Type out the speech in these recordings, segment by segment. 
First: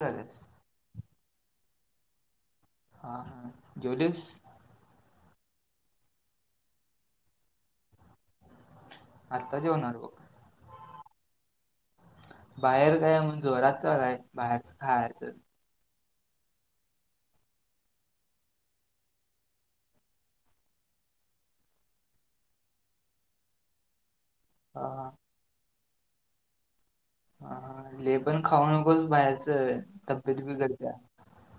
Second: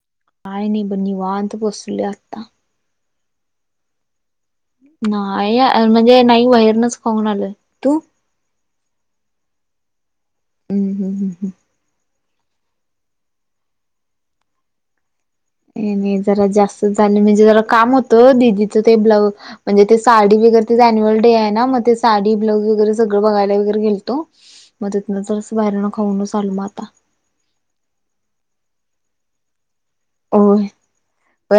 ह. काय नाही बघ निवांत बसलोय आता. हा हा जेवलीस? नाही म्हणजे नाही बाहेरनच खाऊन आलय. तू आत्ता जेवणार. हम हमंम हं. बाहेर काय म्हणून जोरात चालय. बाहेरच खायचं. नाही जरा जास्त झाले म्हणजे जरा काम होतं. दीदीचं ते ब्लाऊज म्हणजे ते साडी वगैरे ते ॲन्युअल डे आहे ना मग ते साडी ब्लाऊज वगैरे सगळ बघयला वगैरे गेलतो. हा मदतन तर बाहेरन खाऊनच आल मग आता. हा लई पण खाऊ नकोस बाहेरचं तब्येत होय बिघडते.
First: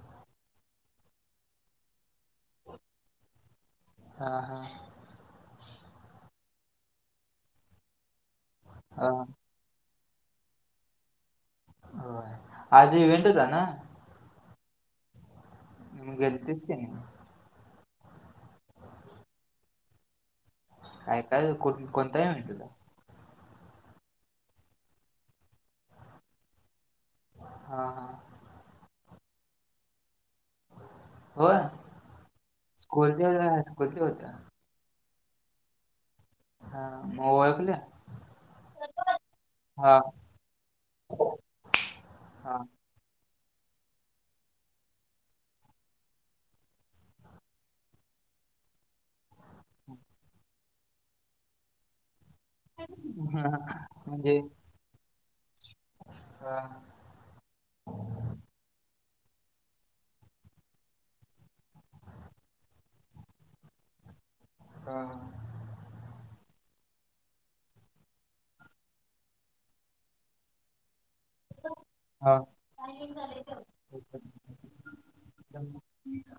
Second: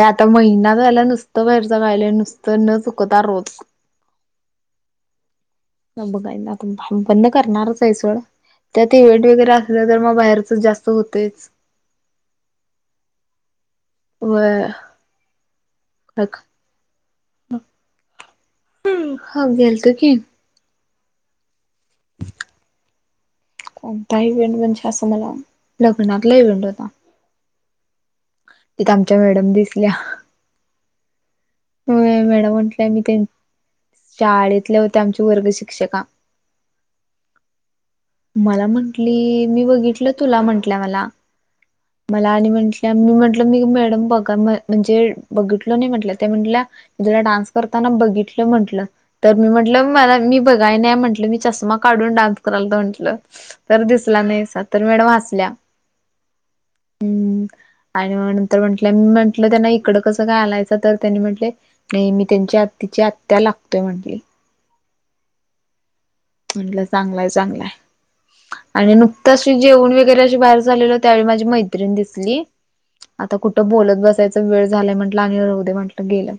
आता महिना झाला नुसतं बाहेरच खायलो नुसतं न चुकता रोज. हां हां. बघा पण करणारच आहे सोडं त्यात हा इव्हेंट वगैरे अस अस तर मग बाहेरच जास्त होतयच. हो आज इव्हेंट होता ना. व निम् गेलतीस का नाही? हम् हो गेलते की. काय कोण कोणताही म्हणटला. कोणता इव्हेंट म्हणजे असं मला लग्नातला इव्हेंट होता. हा हा. तिथ आमच्या मॅडम दिसल्या. होय हो मॅडम म्हटलंय मी तेन स्कूलच्या हायस्कूलच्या होत्या शाळेतल्या होत्या आमची वर्ग शिक्षिका. हा म ओळखलया? मला म्हंटली मी बघितलं तुला म्हंटल्या मला. मला आणि हा म्हटल्या मी म्हंटलं मी मॅडम बघा म म्हणजे बघितलो नाही म्हटलं ते म्हटल्या तुला डान्स करताना बघितलं म्हंटलं. तर मी म्हंटलं मला मी बघाय नाही म्हटलं मी चष्मा काढून डान्स करल तर म्हंटलं तर दिसला म्हणजे नाहीसा तर मॅडम हसल्या. हा. हम्म आणि म नंतर मी म्हंटलं त्यांना इकडं कसं काय आलायचं तर त्यांनी म्हटले नाही मी त्यांच्या तिची आत्या लागतोय म्हंटली. हा हा. म्हटलं चांगलाय चांगलाय आणि नुकतंच जेवण वगैरे अशी बाहेर झालेलं त्यावेळी माझी मैत्रीिणी हा दिसली. आता कुठं बोलत बसायचा की वेळ झालाय म्हटलं आणि राहू दे म्हटलं गेलं.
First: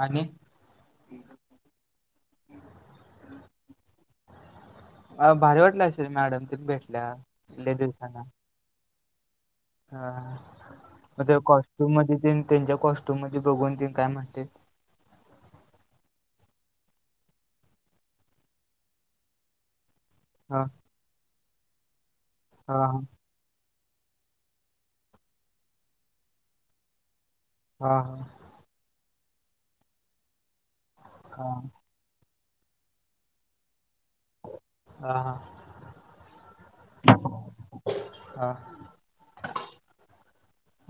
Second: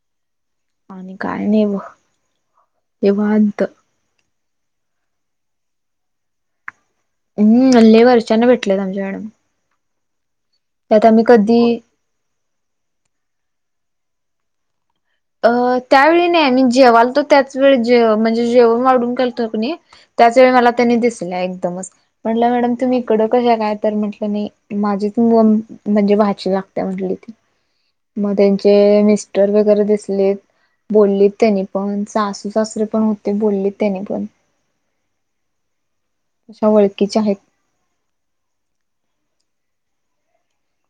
आणि आणि काय नाही व निवांत. अ भारी वाटलं असेल मॅडम तिन भेटल्या. हम्म लय हल्ले दिवसांना वर्षयानं भेटलेत आमच्या मॅडम. हा त्यात आम्ही मग तर कधी कॉस्ट्युम मधी तेन त्यांच्या कॉस्ट्युम मध्ये बघून ती काय म्हणते? अ त्यावेळी नाही मी जेवालतो त्याच वेळी जेव म्हणजे जेवण वाढून केलतो क नी त्याच वेळी हा मला त्यांनी दिसल्या एकदमच म्हटलं मॅडम हा तुम्ही इकडं कशा काय तर म्हटलं नाही माझी तिन म म्हणजे भाची लागते म्हटली ती. हा हा म त्यांचे मिस्टर वगैरे दिसलेत बोलली हा त्यानी पण सासू सासरे पण होते बोललेत त्यानी पण. हा हा. अशा ओळखीच्या आहेत. हा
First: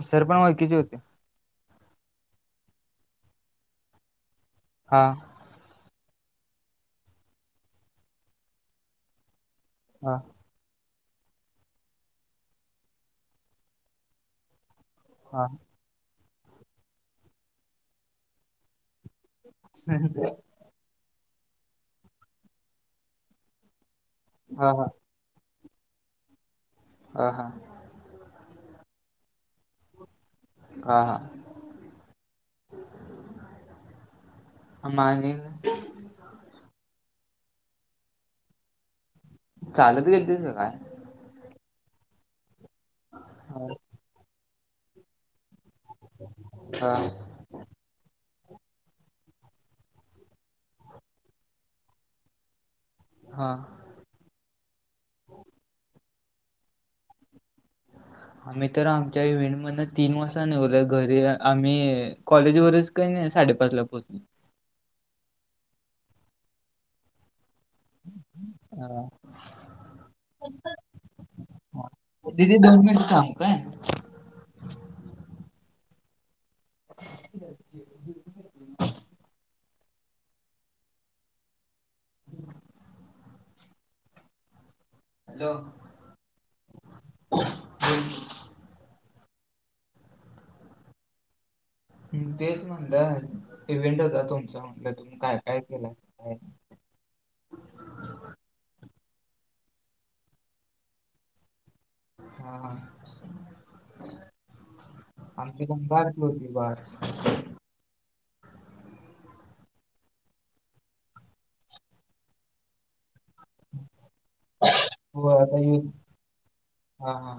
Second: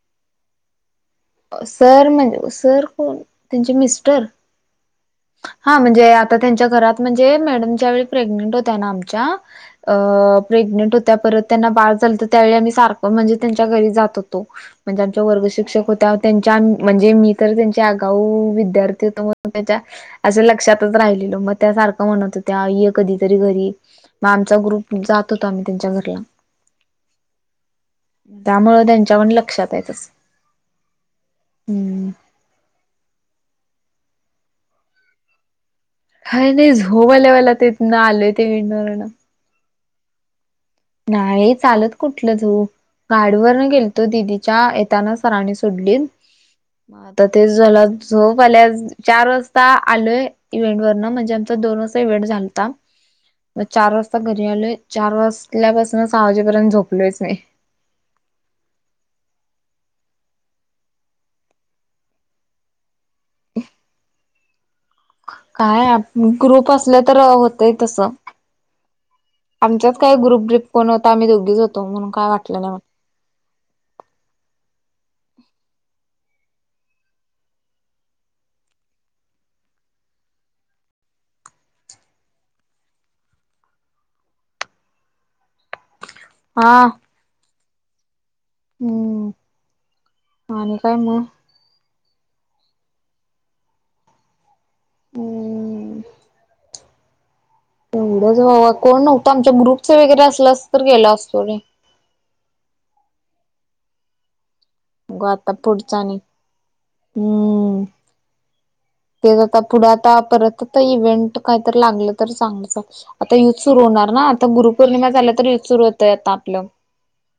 सर पण ओळखीचे होते. सर म्हणजे सर कोण त्यांचे मिस्टर? हा. हा म्हणजे आता त्यांच्या घरात म्हणजे मॅडम ज्यावेेळी प्रेग्नेंट होतय ना आमच्या अ हा प्रेग्नेंट होत्या परत त्यांना बाळ झालतं त्यावेळी आम्ही सारखं म्हणजे त्यांच्या घरी जात होतो. म्हणजे आमच्या हा हा वर्ग शिक्षक होत्या त्यांच्या म्हणजे मी तर त्यांच्या आगाऊ विद्यार्थी होतो म त्याच्या असं लक्षातच राहिलेलो म त्यासारखं म्हणत होत्या ये कधीतरी घरी म आमचा हा हा ग्रुप जात होता आम्ही त्यांच्या घरला. हा हा त्यामुळं त्यांच्या पण लक्षात आहे तसं. हा हा. हम्म. अमानिलला काय नाही झोप आल्या मला तिथनं आलोय ते विणार वरनं. चालत गेलतीस का काय? नाही चालत कुठलं जाऊ गाडीवरनं गेलतो दिदीच्या येताना सरानी तुडलीन हा म आता ते झला झोप आल्या चार वाजता आलोय इव्हेंट वरनं म्हणजे आमचा दोन वाजता इव्हेंट झालता. हा म चार वाजता घरी आलोय चार वाजल्यापासून सहा वाजेपर्यंत झोपलोयच नाय. [inaudible] आम्ही तर आमच्या इव्हेंट मधन तीन वाजता निघलो घरी आम्ही कॉलेजवरच काही नाही साडेपाचला पोहचलो काय आप ग्रुप असल तर होतय तस. ह आमचाच काय ग्रुप ग्रीप कोण होता आम्ही दोघेच होतो म्हणून काय दीदी वाटलं नाही. दोन मिनिट थांब काय? [inaudible] [inaudible] हॅलो हा बोल [unintelligible] हम् आणि काय म? तेच म्हणलं इव्हेंट होता तुमचा म्हणलं तुम्ही काय काय केल हम्म एवढंच बा कोण नव्हतं आमच्या ग्रुपच वगैरे असलास तर गेला असतो रे हा आमची दम बारची होती बार [inaudible] हम.... तेच आता पुढं आता परत आता इव्हेंट काहीतर लागलं तर सांगत जा आता आता युथ सुरू होणार ना आता गुरुपौर्णिमा हो झाल्या तर आता युथ सुरू होतय आता आपलं. हा हा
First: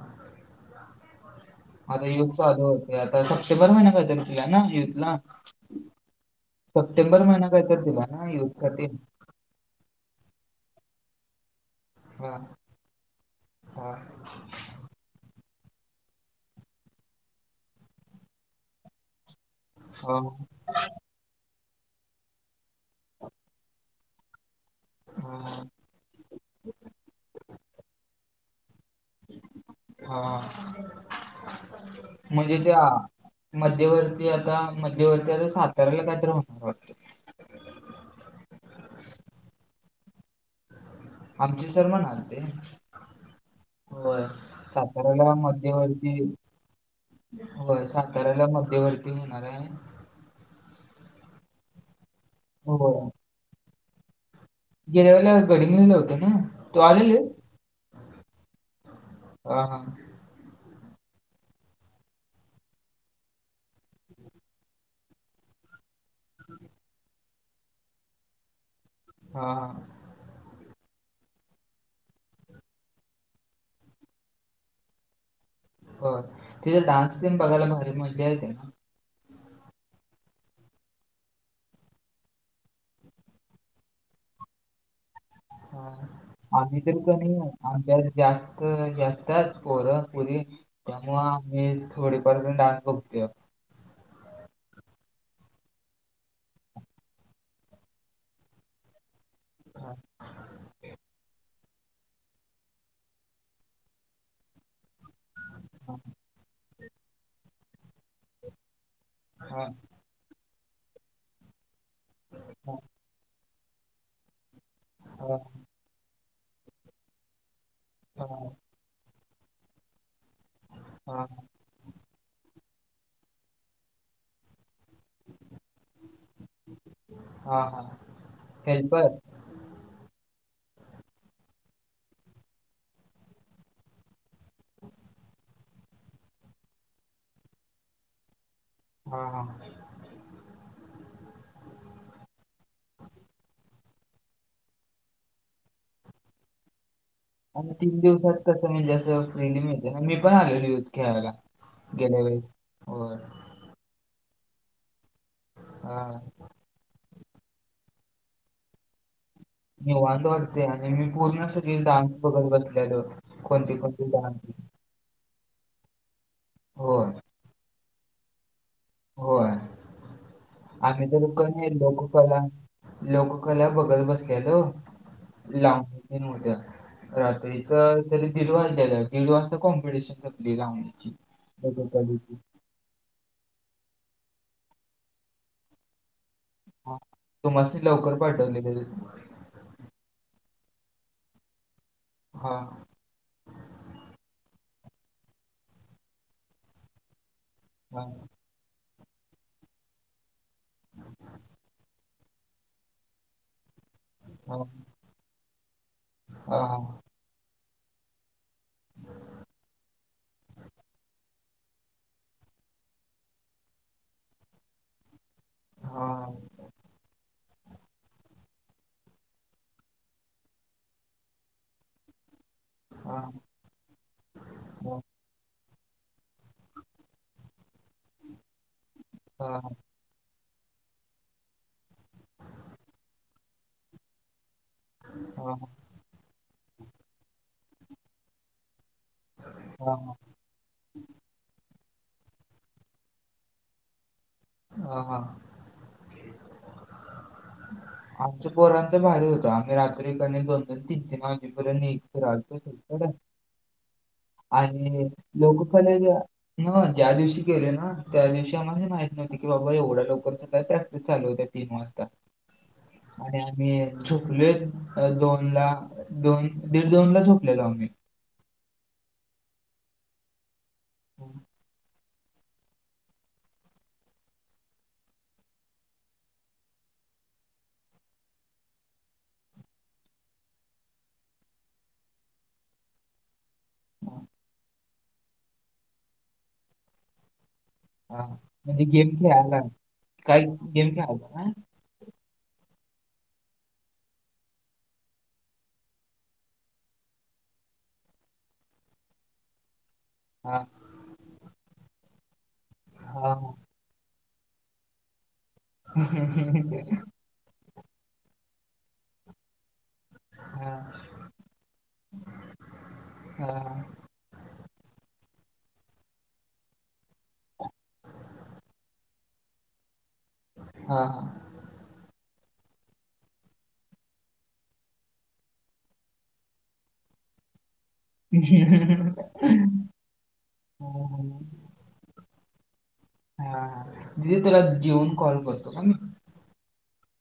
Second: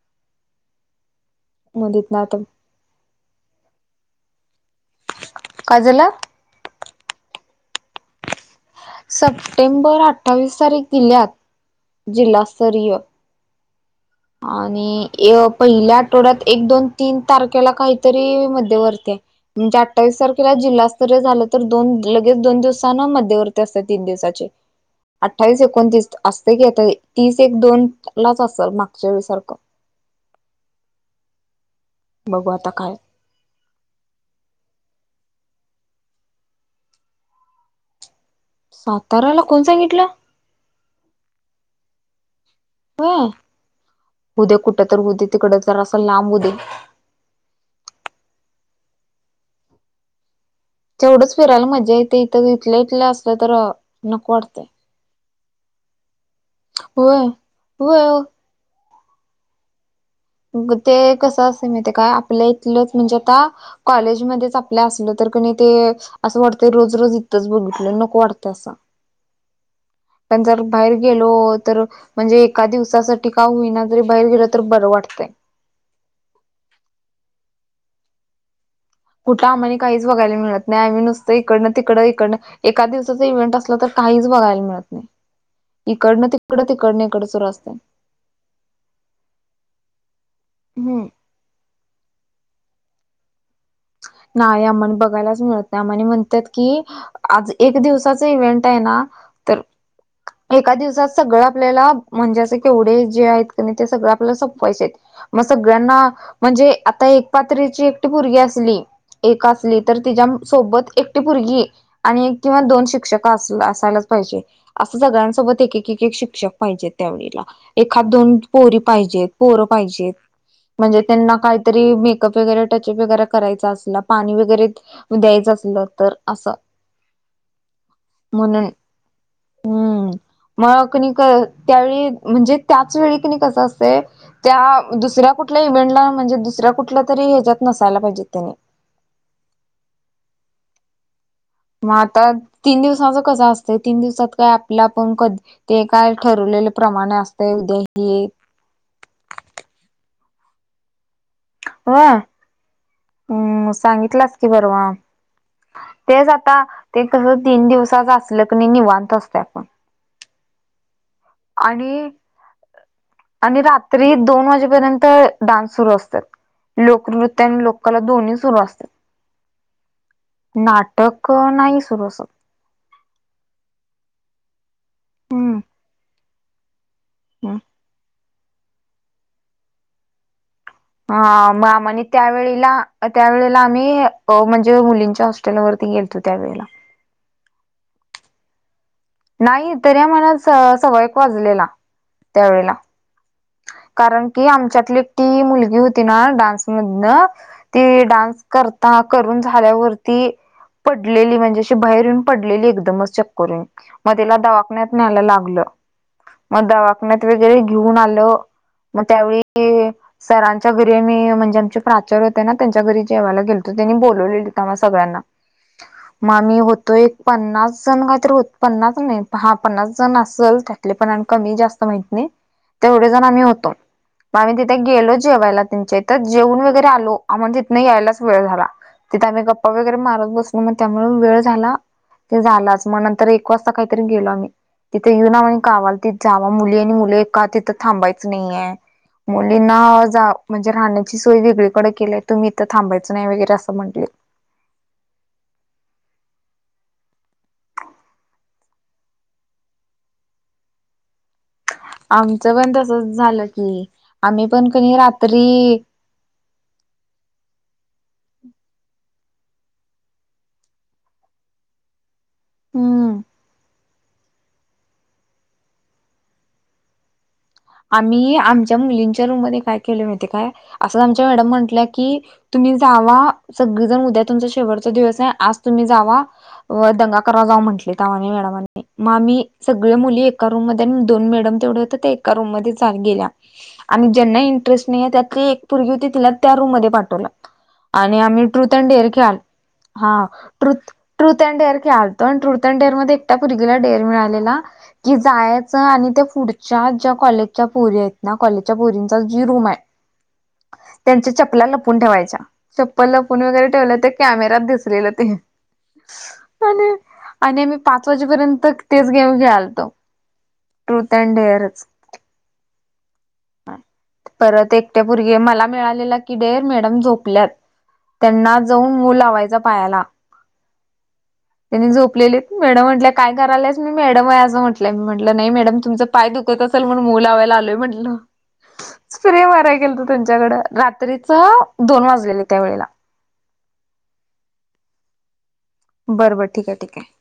मग आता तिथन युथ चालू होतय. आता सप्टेंबर महिन्यात येत ना युथ युथला काय झालं सप्टेंबर महिना काहीतरी दिला ना युथसाठी सप्टेंबर अठ्ठावीस तारीख दिल्यात हा जिल्हास्तरीय हा आणि ए पहिल्या आठवड्यात एक दोन तीन तारखेला काहीतरी मध्यवर्ती आहे. म्हणजे हा अठ्ठावीस तारखेला जिल्हास्त सर्व झालं तर दोन लगेच दोन दिवसान मध्यवर्ती असते तीन दिवसाचे. हा अठ्ठावीस एकोणतीस अस्त येत तीस एक दोन लाच असेल मागच्या वेळेसारखं. हा बघू म्हणजे आता त्या काय मध्यवर्ती आता मध्यवर्ती आता सातारला काहीतरी होणार वाटतं. साताऱ्याला कोण सांगितलं? आमचे सर म्हणाल ते होय होय उद्या कुठं तर होऊ दे साताऱ्याला तिकड जर असं मध्यवर्ती लांब होऊ दे होय साताऱ्याला मध्यवर्ती होणारा ए तेवढंच फिरायला मजा येते इथ इथल्या होय इथल्या असलं तर नको वाटतंय. गेल्या वला घडी निघले होते ना? तो आला नाहीये? होय होय हा आ ग ते कसं असत माहिेतिये का आपल्या इथलंच म्हणजे आता कॉलेजमध्येच आपल्या असल तर क न ते असं वाटतंय रोज रोज इतथंच बघितलं नको वाटतंय असां हा आ पण जर बाहेर गेलो तर... म्हणजे एका दिवसासाठी का होईना जरी बाहेर गेलो तर बरं वाटतंय हो तिथ [unintelligible] डान्स बघायला भारी मज्जा येते ना कुठं आम्हाली काहीच बघायला मिळत नाही आम्ही नुसतं इकडनं तिकडं इकडं एका दिवसाचं इव्हेंट असलं तर.. काहीच बघायला मिळत नाही. इकडनं तिकडं आम्ही तरी तिकडनं क इकडं नाही सुरू असतय. आमच्या जास्त जास्त पोरं पोरी हम्म त्यामुळे आम्ही थोडेफार पण डान्स बघतो. नाही आमानी बघायलाच मिळत नाही आम्हानी म्हणतात की आज एक दिवसाच इव्हेंट आहे ना तर हा एका दिवसात सगळं आपल्याला म्हणजे असं केवढे जे आहेत ते क नाही ते सगळं संपवायचं आहेत मग सगळ्यांना म्हणजे आता एक पात्रीची एकटी पोरगी असली एक हा असली तर तिच्यासोबत एकटी पोरगी आणि एक किंवा हा दोन शिक्षक असला असायलाच पाहिजे. असं हा सगळ्यांसोबत एक एक एक शिक्षक पाहिजेत, त्यावेळेला एखाद दोन हा पोरी पाहिजेत. पोरं पाहिजेत म्हणजे त्यांना काहीतरी मेकअप वगैरे टचअप वगैरे करायचं अस पाणी वगैरे द्यायचं असल तर असं हा हा म्हणून हेल्पर हम्म. मला कणी म्हणजे त्याच वेळी कणी कस असतंय. त्या दुसऱ्या कुठल्या इव्हेंटला म्हणजे दुसऱ्या कुठल्या तरी ह्याच्यात नसायला पाहिजेत त्यांनी हा. हा. मग आता तीन दिवसाांच कस असतं तीन दिवसात काय आपला आपण कध ते काय ठरवलेले प्रमाणे असत उद्या ही तसं म्हणजे असं फ्रीली मी मी पण आलेल यूथ खेळायला होय गेल्या वेळेस होय हम् सांगितलाच परवा हा तेच आता ते कसं तीन दिवसाच असल की नाही निवांत असते आपण. निवांत वाटतय आणि मी पूर्ण सगळे आणि डान्स बघत बसलेलो कोणती कोणते डान्स पर्यंत डान्स सुरू असतात होय लोकनृत्य आणि लोककला दोन्ही सुरू असतात. होय आम्ही तर नाटक कणी नाही सुरू असत लोककला लोककला बघत बसलेलो हम्म लांब मोठ् [unintelligible] हम्म. रात्रीच तरी दीड वाजलेलं दीड वाजता कॉम्पिटिशन संपली लावणी. हा आमानी त्यावेळेला त्यावेेळेला आम्ही अ म्हणजे मुलींच्या हॉस्टेलवरती गेलतो त्यावेळे हा तुमासनी लवकर पाठवले काय तिथं. नाही तरी आम्हाला स सवयक वाजलेला हा त्यावेेळेला. कारण की आमच्यातली एकटी मुलगी होती ना डान्समधन ती हा डान्स करता करून झाल्यावरती पडलेली म्हणजे शी बाहेर येऊन पडलेली एकदमच च चक्कर येऊन मग तिला हा दवाखान्यात न्यायला लागलं हा हा मग दवाखान्यात वगैरे घेऊन आलो. आलो मग त्यावेळी सरांच्या घरी मी म्हणजे आमचे प्राचार्य होते ना त्यांच्या घरी जेवायला गेलतो त्यांनी बोलवलेलीत आम्हा सगळ्यांना हा मग आमी होतो एक पन्नास जण काहीतरी होत पन्नास नाही हा पन्नास जण असल त्यातले पण कमी जास्त माहित नाही. तेवढे हा जण आम्ही होतो. मग आम्ही तिथे हा गेलो जेवायला त्यांच्या इथं जेवून वगैरे आलो आमला तिथं यायलाच वेळ झाला तिथंच आम्ही गप्पा वगैरे मारत बस मग त्यामुळे वेळ झाला ते झालाच मग नंतर एक वाजता काहीतरी गेलो आम्ही. तिथे येऊन हा आम्हाला कावालतीत ति जावा मुली आणि मुले एक इथ थांबायचं नाही आहे मुलींना हा जा म्हणजे राहण्याची सोय वेगळीकडे केलीय तुम्ही इथं थांबायचं नाही वगैरे असं म्हटले हा हा. [inaudible] आमच्या पोरांचं भारी होतं. आम्ही रात्री कनई दोन दोन तीन तीन वाजेपर्यंत आमचं पण तसच झालं की आम्ही [unintelligible] पण कणी आणि रात्री लोक [unintelligible] न्हवं ज्या दिवशी केले ना त्या दिवशी आम्हाला माहित की बाबा एवढ्या लवकर तर काय प्रॅक्टिस चालू होत्या तीन वाजता हम्म आणि आम्ही झोपलोय दोनला. दोन दीड दोनला झोपलेलो आम्ही. आम्ही आमच्या मुलींच्या रूममध्ये काय केलोय माहितेय काय? असं आमच्या मॅडम म्हटल्या की तुम्ही जावा. सगळीजण उद्या तुमचा शेवटचा दिवस आहे आज तुम्ही जावा. होय दंगा करा जावा म्हंटलीत [unintelligible] मॅडमांनी. मग आम्ही सगळी मुली एका रूममध्ये आणि दोन मॅडम तेवढे होत ते एक का रूममध्ये चाल गेल्या आणि ज्यांना इंटरेस्ट नाहीये त्यातली एक पुरगी होती तिला त्या रूममध्ये पाठवलं. आणि हा. आम्ही ट्रुथ म्हणजे अँड डेअर गेम खेळाल खेळायला हा काय गेम ट्रुथ ट्रुथ खेळायला ना अँड डेअर खेळालतो आणि ट्रुथ डेअरमध्ये एकट्या पोरगीला डेअर मिळालेला. की जायाच आणि त्या पुढच्या च्या कॉलेजच्या पोरी आहेत ना कॉलेजच्या पोरींचा जी रूम आहे हा त्यांच्या चप्पला लपून ठेवायच्या. चप्पल हा लपून वगैरे ठेवलं ते कॅमेरात दिसलेलं ते आणि आणि आम्ही पाच वाजेपर्यंत तेच गेम खेळालतो हा ट्रूथ अँड डेअरच. हा. परत एकट्या पोरगी मला मिळालेला की डेअर मॅडम झोप ल्यात त्यांना जाऊन मू लावायचा पायाला. हा हा. त्यांनी झोपलेलीत. मॅडम म्हंटल्या काय करायल्यास? मी मॅडम आहे असं म्हटलंय. मी म्हटलं नाही मॅडम तुमचं पाय दुखत अस ल म्हणून मू लावाय आलोय म्हटलं. हां स्प्रे माराय गेलतो त्यांच्याकडं रात्रीच दोन वाजलेले त्यावेेळेला. हा. दिदी तुला जेऊन कॉल करतो का मी. बरं बर ठीक आहे ठीक आहे‌.